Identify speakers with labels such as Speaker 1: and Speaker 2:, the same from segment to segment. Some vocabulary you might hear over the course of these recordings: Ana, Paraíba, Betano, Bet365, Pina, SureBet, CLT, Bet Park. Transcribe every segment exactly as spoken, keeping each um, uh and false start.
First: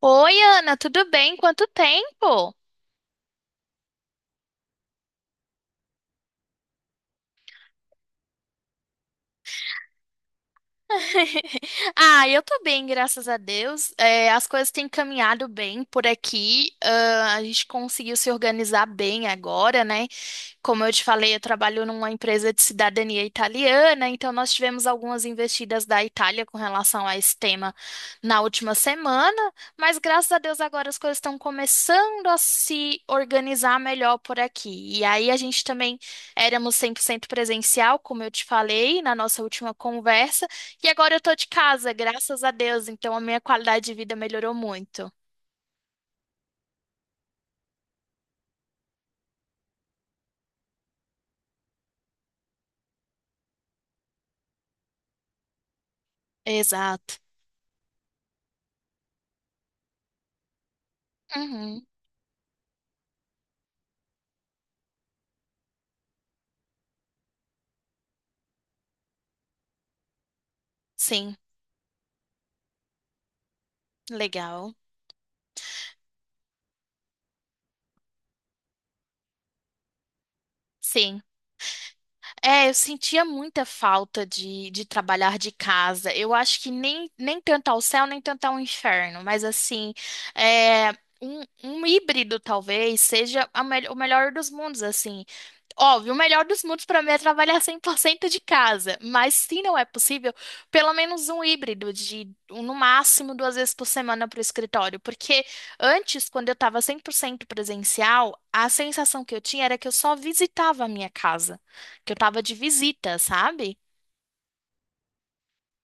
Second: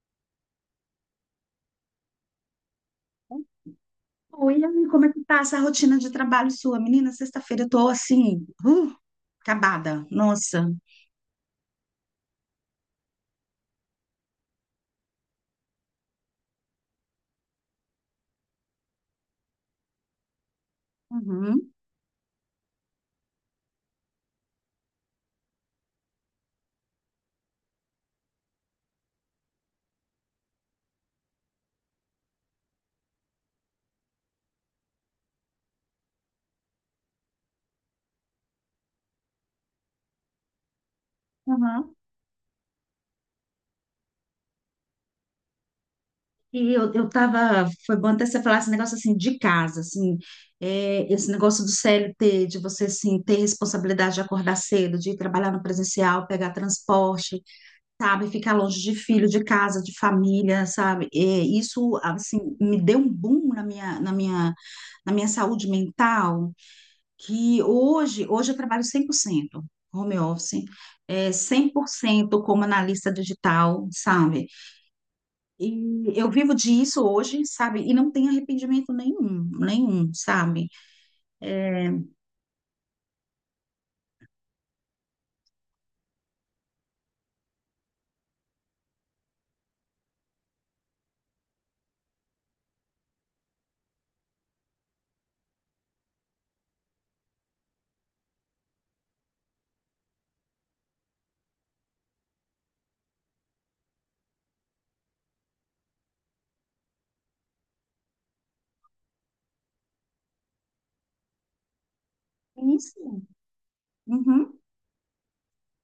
Speaker 1: Oi, Ana, tudo bem? Quanto tempo?
Speaker 2: Oi, Ami, como é que tá essa rotina de trabalho sua? Menina, sexta-feira eu tô assim, uh, acabada, nossa.
Speaker 1: Ah, eu tô bem, graças a Deus. É, as coisas têm caminhado bem por aqui. Ah, a gente conseguiu se organizar bem agora, né? Como eu te falei, eu
Speaker 2: Uhum,
Speaker 1: trabalho numa empresa de cidadania italiana, então nós tivemos algumas investidas da Itália com relação a esse tema na última semana, mas graças a Deus agora as coisas estão começando a se organizar melhor por aqui. E aí a gente também éramos cem por cento presencial, como eu te falei na nossa última conversa, e agora eu tô de casa,
Speaker 2: uhum.
Speaker 1: graças a Deus, então a minha qualidade de vida melhorou muito.
Speaker 2: E eu, eu tava, foi bom até você falar esse negócio assim de casa, assim, é, esse negócio do C L T, de você assim ter responsabilidade de acordar cedo, de ir trabalhar no presencial, pegar
Speaker 1: Exato.
Speaker 2: transporte, sabe, ficar longe de filho, de casa, de família, sabe? É,
Speaker 1: Uhum.
Speaker 2: isso assim me deu um boom na minha, na minha, na minha saúde mental, que hoje, hoje eu trabalho cem por cento home office, é,
Speaker 1: Sim.
Speaker 2: cem por cento como analista digital, sabe?
Speaker 1: Legal.
Speaker 2: E eu vivo disso hoje, sabe? E não tenho arrependimento nenhum, nenhum, sabe?
Speaker 1: Sim. É, eu sentia muita falta de, de trabalhar de casa. Eu acho que nem, nem tanto ao céu, nem tanto ao inferno, mas assim, é, um, um híbrido talvez seja a mel- o melhor dos mundos, assim. Óbvio, o melhor dos mundos para mim é trabalhar cem por cento de casa, mas se não é possível, pelo menos um híbrido de um, no máximo duas vezes por semana para o escritório, porque antes, quando eu estava cem por cento presencial, a sensação que eu tinha era que eu só visitava a minha casa, que eu estava de visita,
Speaker 2: Isso.
Speaker 1: sabe?
Speaker 2: Uhum.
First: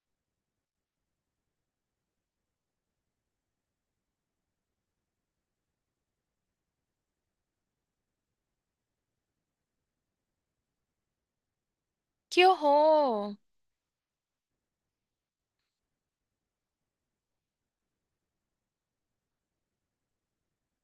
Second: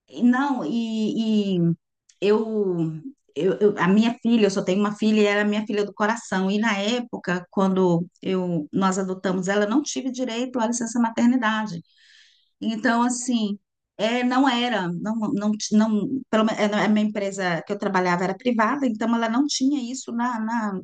Speaker 2: E não, e, e eu, eu, eu- a minha filha, eu só tenho uma filha e ela é minha filha do coração. E na época, quando eu, nós adotamos ela, eu não tive direito à licença maternidade.
Speaker 1: Que
Speaker 2: Então,
Speaker 1: horror!
Speaker 2: assim, é, não era, não, não, ti- não, pelo menos a minha empresa que eu trabalhava era privada, então ela não tinha isso na, na-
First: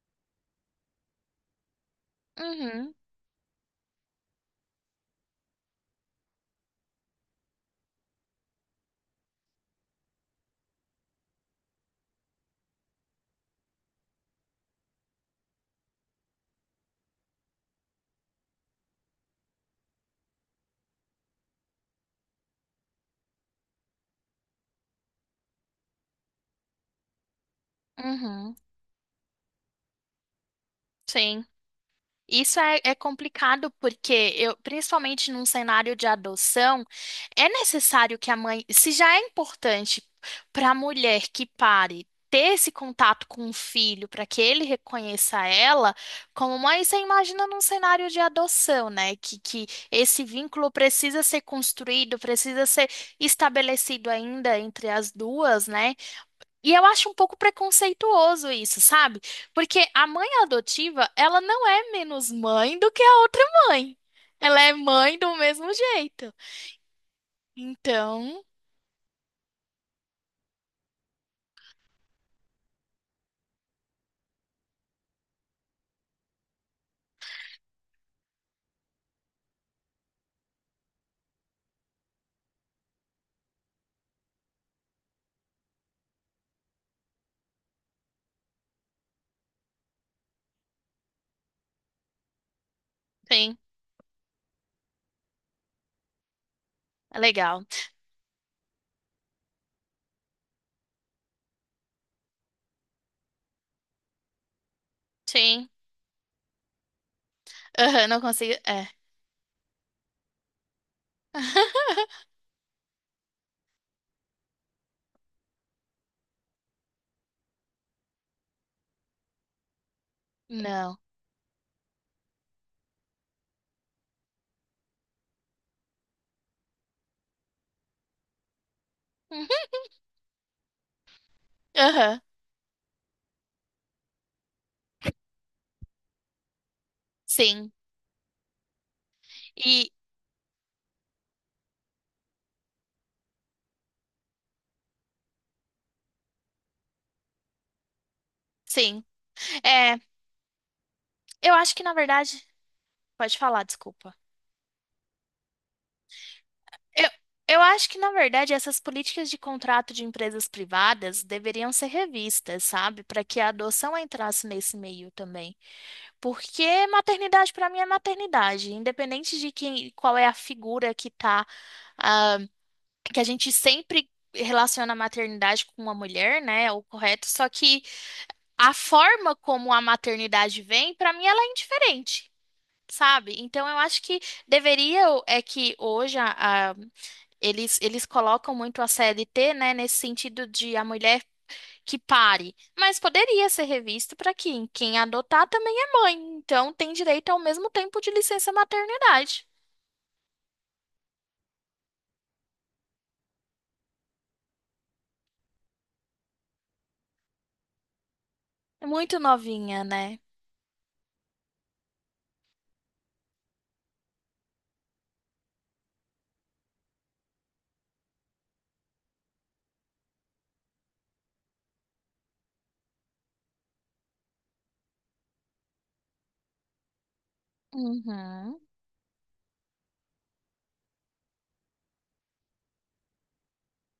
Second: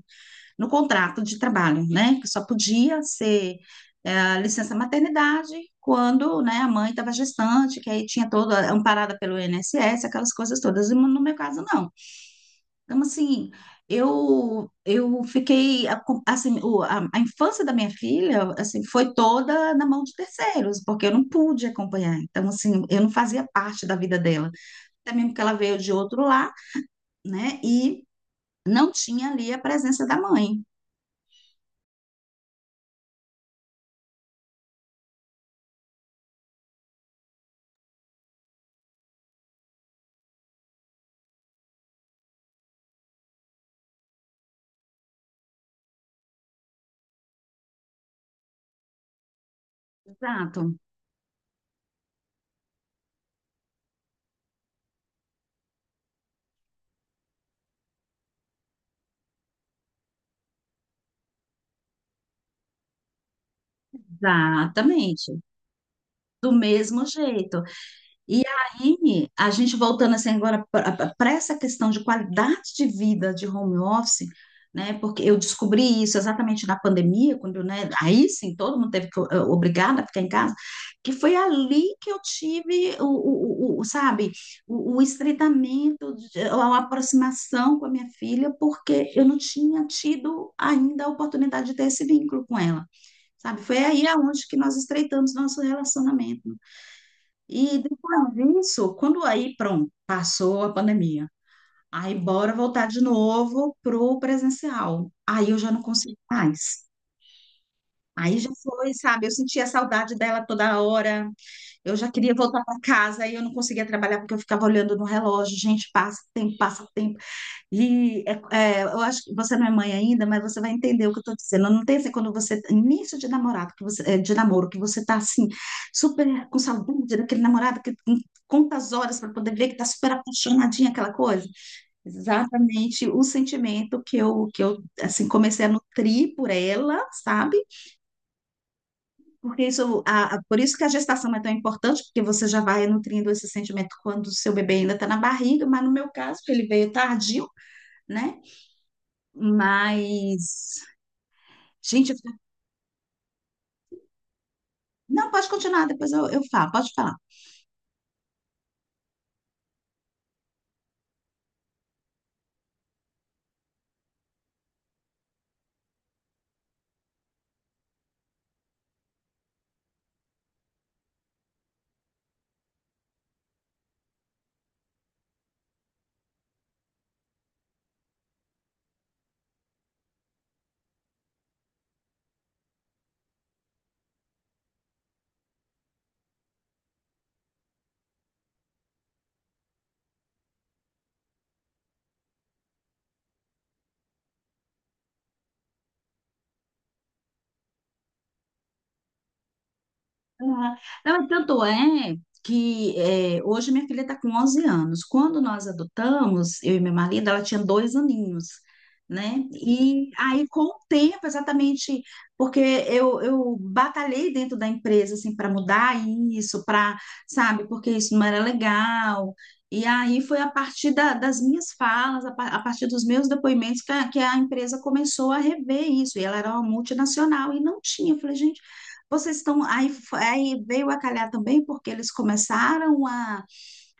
Speaker 2: no contrato de trabalho, né? Que só
Speaker 1: Uhum.
Speaker 2: podia ser é, licença maternidade quando, né, a mãe estava gestante, que aí tinha toda amparada pelo iness, aquelas coisas todas. E no meu caso, não. Então, assim, eu eu fiquei a- com- assim, o- a, a infância da minha filha, assim, foi toda na mão de terceiros, porque eu não pude acompanhar. Então, assim, eu não fazia parte da vida dela. Até mesmo que ela veio de outro lar, né? E
Speaker 1: uhum,
Speaker 2: não tinha ali a presença da mãe.
Speaker 1: sim. Isso é, é complicado porque eu, principalmente num cenário de adoção, é necessário que a mãe, se já é importante para a mulher que pare ter esse contato com o filho para que ele reconheça ela como mãe, você imagina num cenário de adoção, né? Que, que esse
Speaker 2: Exato.
Speaker 1: vínculo precisa ser construído, precisa ser estabelecido ainda entre as duas, né? E eu acho um pouco preconceituoso isso, sabe? Porque a mãe adotiva, ela não é menos mãe do que a outra mãe. Ela é mãe
Speaker 2: Exatamente.
Speaker 1: do mesmo jeito.
Speaker 2: Do mesmo jeito.
Speaker 1: Então,
Speaker 2: E aí, a gente voltando assim agora para essa questão de qualidade de vida de home office, né? Porque eu descobri isso exatamente na pandemia, quando, né? Aí sim, todo mundo teve que, eh, obrigado a ficar em casa, que foi ali que eu tive o, o, o- o- sabe, o, o estreitamento, de- a aproximação com a minha filha, porque eu não tinha tido ainda a oportunidade de ter esse vínculo com ela,
Speaker 1: sim,
Speaker 2: sabe? Foi aí aonde que nós estreitamos nosso relacionamento.
Speaker 1: é legal.
Speaker 2: E depois disso, quando aí, pronto, passou a pandemia. Aí, bora voltar de novo pro presencial. Aí eu
Speaker 1: Sim.
Speaker 2: já não consegui mais.
Speaker 1: Aham, não
Speaker 2: Aí já
Speaker 1: consigo. É.
Speaker 2: foi, sabe? Eu sentia saudade dela toda hora. Eu já queria voltar para casa, aí eu não conseguia trabalhar porque eu ficava olhando no relógio. Gente, passa tempo, passa tempo. E é- é, eu acho que você não é mãe ainda, mas você vai
Speaker 1: Não.
Speaker 2: entender o que eu estou dizendo. Não tem assim quando você início de namorado, que você, é, de namoro, que você está assim super com saudade daquele namorado que tem quantas horas para
Speaker 1: Uhum.
Speaker 2: poder ver que está super apaixonadinha aquela coisa.
Speaker 1: Aham.
Speaker 2: Exatamente o sentimento que eu que eu assim comecei a nutrir por ela, sabe?
Speaker 1: Sim.
Speaker 2: Porque
Speaker 1: E,
Speaker 2: isso, a, a- por isso que a gestação é tão importante, porque você já vai nutrindo esse sentimento quando o seu bebê ainda está na barriga, mas no meu caso, ele veio tardio né?
Speaker 1: sim. É,
Speaker 2: Mas,
Speaker 1: eu acho que na
Speaker 2: gente, eu...
Speaker 1: verdade. Pode falar, desculpa.
Speaker 2: não, pode continuar, depois eu, eu falo, pode
Speaker 1: Eu,
Speaker 2: falar.
Speaker 1: eu acho que, na verdade, essas políticas de contrato de empresas privadas deveriam ser revistas, sabe? Para que a adoção entrasse nesse meio também. Porque maternidade, para mim, é maternidade, independente de quem, qual é a figura que tá, ah, que a gente sempre relaciona a maternidade com uma mulher, né? É o correto. Só que a forma como a maternidade vem, para mim, ela é indiferente. Sabe? Então eu acho que deveria é que hoje a, a eles, eles colocam muito a C L T né, nesse sentido de a mulher que pare, mas poderia ser revisto para quem? Quem adotar também é mãe, então tem direito ao mesmo tempo de licença maternidade.
Speaker 2: Uhum. Não, e tanto é que é, hoje minha filha está com onze anos. Quando nós adotamos, eu e meu marido, ela tinha dois aninhos,
Speaker 1: É muito
Speaker 2: né?
Speaker 1: novinha,
Speaker 2: E
Speaker 1: né?
Speaker 2: aí, com o tempo, exatamente, porque eu, eu batalhei dentro da empresa, assim, para mudar isso, para, sabe, porque isso não era legal. E aí foi a partir da- das minhas falas, a, pa- a partir dos meus depoimentos, que a, que a empresa começou a rever isso. E ela era uma multinacional e não tinha. Eu falei, gente.
Speaker 1: Uhum.
Speaker 2: Vocês estão aí, f- aí veio a calhar também porque eles começaram a,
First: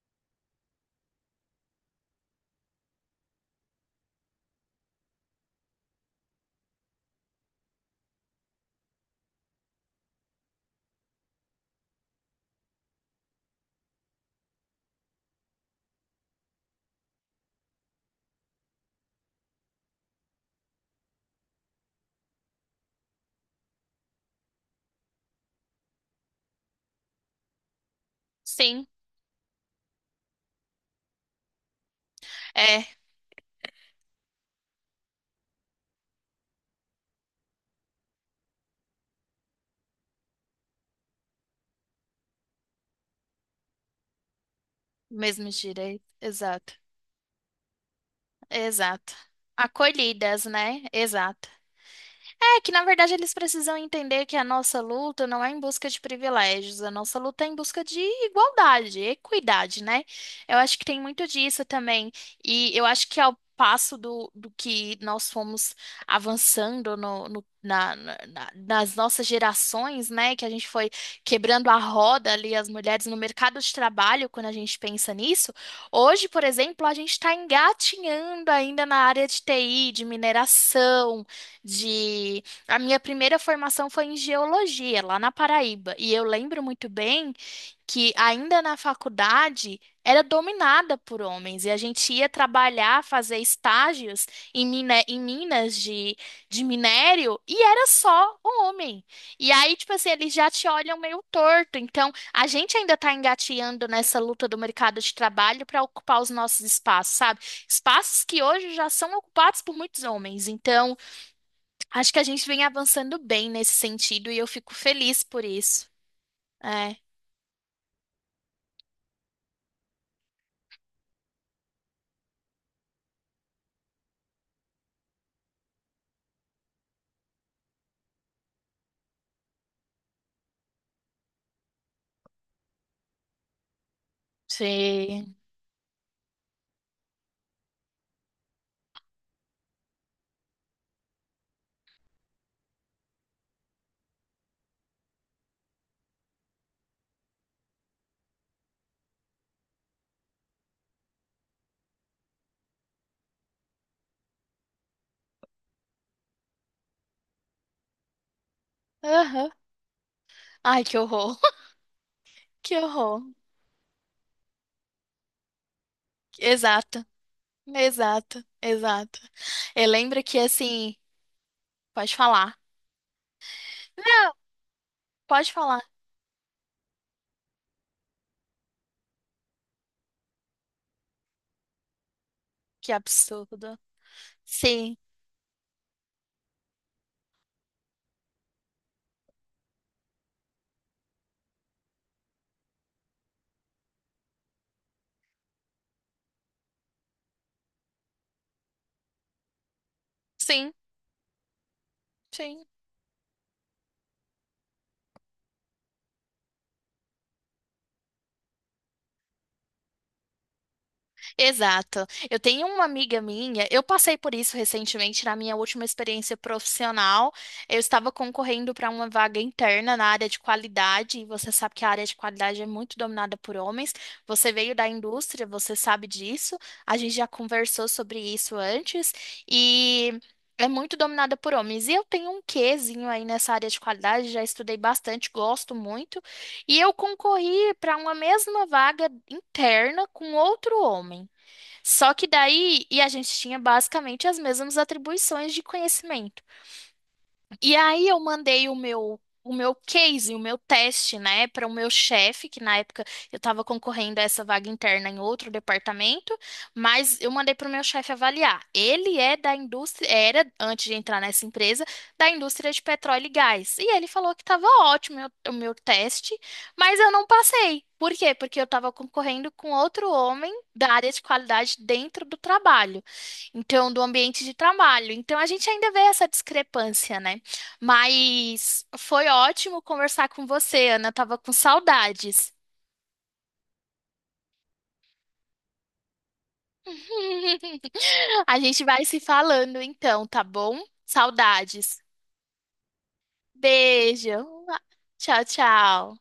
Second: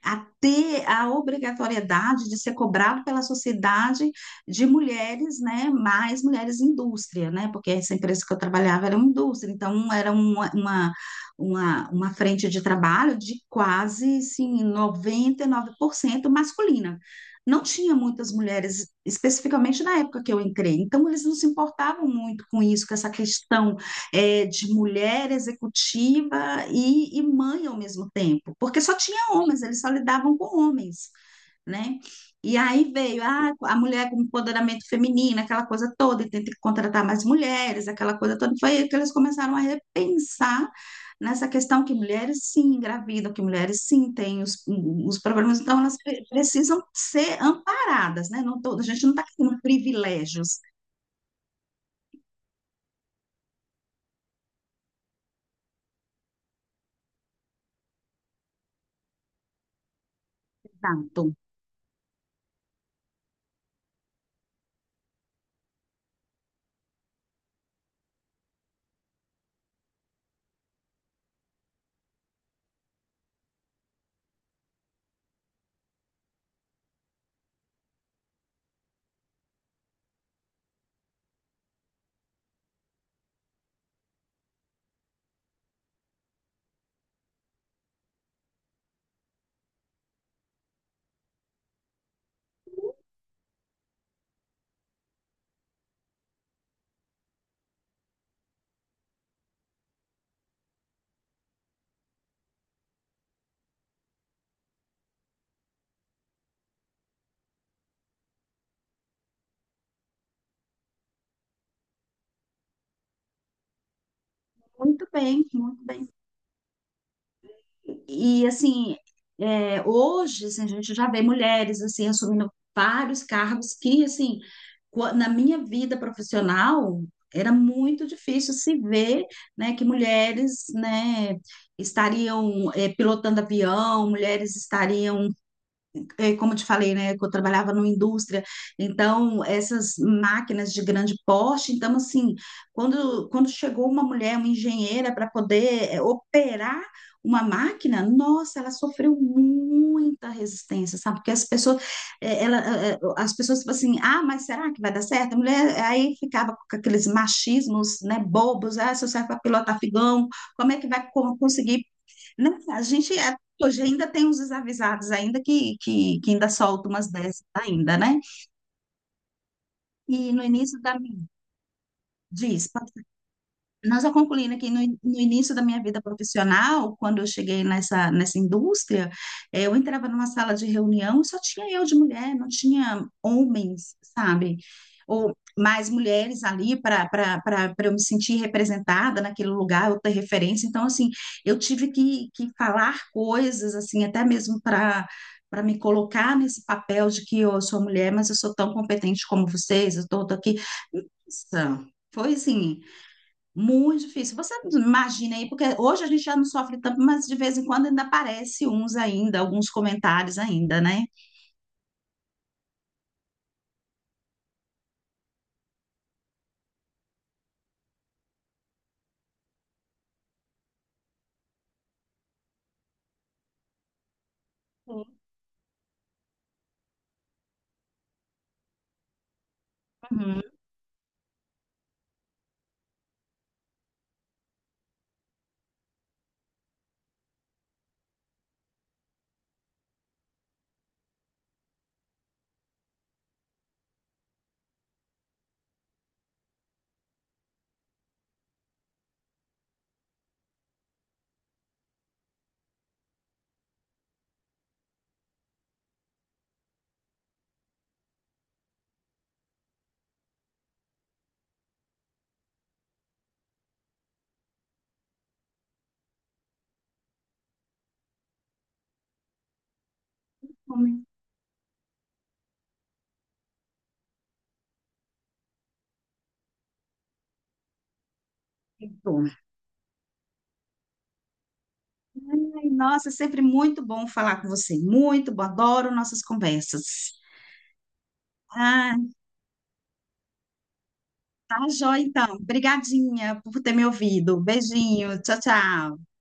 Speaker 2: a ter a obrigatoriedade de ser cobrado pela sociedade de mulheres, né, mais mulheres indústria, né, porque essa empresa que eu trabalhava era uma indústria, então era uma, uma, uma, uma frente de trabalho de quase, assim, noventa e nove por cento masculina. Não tinha muitas mulheres, especificamente na época que eu entrei, então eles não se importavam muito com isso, com essa questão é, de mulher executiva e, e mãe ao mesmo tempo, porque
Speaker 1: Sim,
Speaker 2: só tinha homens, eles só lidavam com homens, né? E
Speaker 1: é,
Speaker 2: aí veio ah, a mulher com empoderamento feminino, aquela coisa toda, e tem que contratar mais mulheres, aquela coisa toda. Foi aí que eles começaram a repensar nessa questão que mulheres sim engravidam, que mulheres sim têm os, os
Speaker 1: mesmo
Speaker 2: problemas, então elas
Speaker 1: direito,
Speaker 2: pre-
Speaker 1: exato,
Speaker 2: precisam ser amparadas, né? Não tô, a gente não
Speaker 1: exato.
Speaker 2: está querendo
Speaker 1: Acolhidas,
Speaker 2: privilégios.
Speaker 1: né? Exato. É que, na verdade, eles precisam entender que a nossa luta não é em busca de privilégios, a nossa luta é em busca de igualdade, equidade, né? Eu acho que tem
Speaker 2: Exato.
Speaker 1: muito disso também. E eu acho que ao passo do, do que nós fomos avançando no, no- na- na- na- nas nossas gerações, né? Que a gente foi quebrando a roda ali, as mulheres no mercado de trabalho, quando a gente pensa nisso. Hoje, por exemplo, a gente está engatinhando ainda na área de T I, de mineração de a minha primeira formação foi em geologia, lá na Paraíba. E eu lembro muito bem que ainda na faculdade era dominada por homens. E a gente ia trabalhar, fazer estágios em, mina- em minas de, de minério e era só homem. E aí, tipo assim, eles já te olham meio torto. Então, a gente ainda está engateando nessa luta do mercado de trabalho para ocupar os nossos espaços, sabe? Espaços que hoje já são ocupados por muitos homens. Então, acho que a gente vem avançando bem nesse sentido e eu fico
Speaker 2: Muito
Speaker 1: feliz por
Speaker 2: bem, muito
Speaker 1: isso.
Speaker 2: bem.
Speaker 1: É.
Speaker 2: E assim, é, hoje assim, a gente já vê mulheres assim assumindo vários cargos que assim, qua- na minha vida profissional era muito difícil se ver, né, que mulheres, né, estariam é, pilotando avião, mulheres estariam
Speaker 1: Sim.
Speaker 2: é, como eu te falei, né, que eu trabalhava numa indústria, então essas máquinas de grande porte, então assim, quando, quando chegou uma mulher, uma engenheira, para poder é, operar uma máquina, nossa, ela sofreu muita resistência, sabe? Porque as pessoas, é, ela, é, é, as pessoas tipo assim, ah, mas será que vai dar certo? A mulher aí ficava com aqueles machismos, né, bobos, ah, se eu serve para
Speaker 1: Aham.
Speaker 2: pilotar figão, como é
Speaker 1: Ai,
Speaker 2: que
Speaker 1: que
Speaker 2: vai co-
Speaker 1: horror.
Speaker 2: conseguir não,
Speaker 1: Que
Speaker 2: a gente
Speaker 1: horror.
Speaker 2: é- hoje ainda tem uns desavisados ainda que, que, que ainda soltam
Speaker 1: Exato.
Speaker 2: umas dessas ainda, né?
Speaker 1: Exato. Exato. Eu
Speaker 2: E
Speaker 1: lembro que
Speaker 2: no início
Speaker 1: assim,
Speaker 2: da minha,
Speaker 1: pode falar.
Speaker 2: diz, nós só
Speaker 1: Não,
Speaker 2: concluindo aqui, no, no
Speaker 1: pode
Speaker 2: início da minha
Speaker 1: falar.
Speaker 2: vida profissional, quando eu cheguei nessa, nessa indústria, eh, eu entrava numa sala de reunião e só tinha eu de mulher, não
Speaker 1: Que
Speaker 2: tinha
Speaker 1: absurdo.
Speaker 2: homens, sabe?
Speaker 1: Sim.
Speaker 2: Ou mais mulheres ali para para eu me sentir representada naquele lugar, eu ter referência. Então, assim, eu tive que, que falar coisas, assim, até mesmo para para me colocar nesse papel de que eu sou mulher, mas eu sou tão competente como vocês, eu estou aqui.
Speaker 1: Sim.
Speaker 2: Nossa, foi
Speaker 1: Sim.
Speaker 2: assim. Muito difícil. Você imagina aí, porque hoje a gente já não sofre tanto, mas de vez em quando ainda aparece uns ainda, alguns comentários ainda, né?
Speaker 1: Exato. Eu tenho uma amiga minha, eu passei por isso recentemente na minha última experiência profissional. Eu estava concorrendo para uma vaga interna na área de qualidade, e você sabe que a área de qualidade é muito dominada por homens. Você veio da
Speaker 2: Sim.
Speaker 1: indústria, você sabe disso. A gente já conversou sobre isso antes e
Speaker 2: Uhum.
Speaker 1: é muito dominada por homens. E eu tenho um quezinho aí nessa área de qualidade, já estudei bastante, gosto muito. E eu concorri para uma mesma vaga interna com outro homem. Só que daí, e a gente tinha basicamente as mesmas atribuições de conhecimento. E aí eu mandei o meu o meu case, o meu teste, né, para o meu chefe, que na época eu estava concorrendo a essa vaga interna em outro departamento, mas eu mandei para o meu chefe avaliar. Ele é da indústria, era antes de entrar nessa empresa, da indústria de petróleo e gás. E ele falou que estava ótimo o meu o meu teste, mas eu não passei. Por quê? Porque eu estava concorrendo com outro homem da área de qualidade dentro do trabalho, então do ambiente de trabalho. Então a gente ainda vê essa discrepância, né? Mas
Speaker 2: Muito.
Speaker 1: foi ótimo conversar com você, Ana. Eu tava com saudades.
Speaker 2: Ai, nossa, é sempre muito bom falar com você. Muito bom, adoro nossas conversas.
Speaker 1: A gente
Speaker 2: Ah,
Speaker 1: vai se falando então, tá bom?
Speaker 2: tá
Speaker 1: Saudades.
Speaker 2: joia então. Obrigadinha por ter me ouvido.
Speaker 1: Beijo.
Speaker 2: Beijinho, tchau,
Speaker 1: Tchau,
Speaker 2: tchau.
Speaker 1: tchau.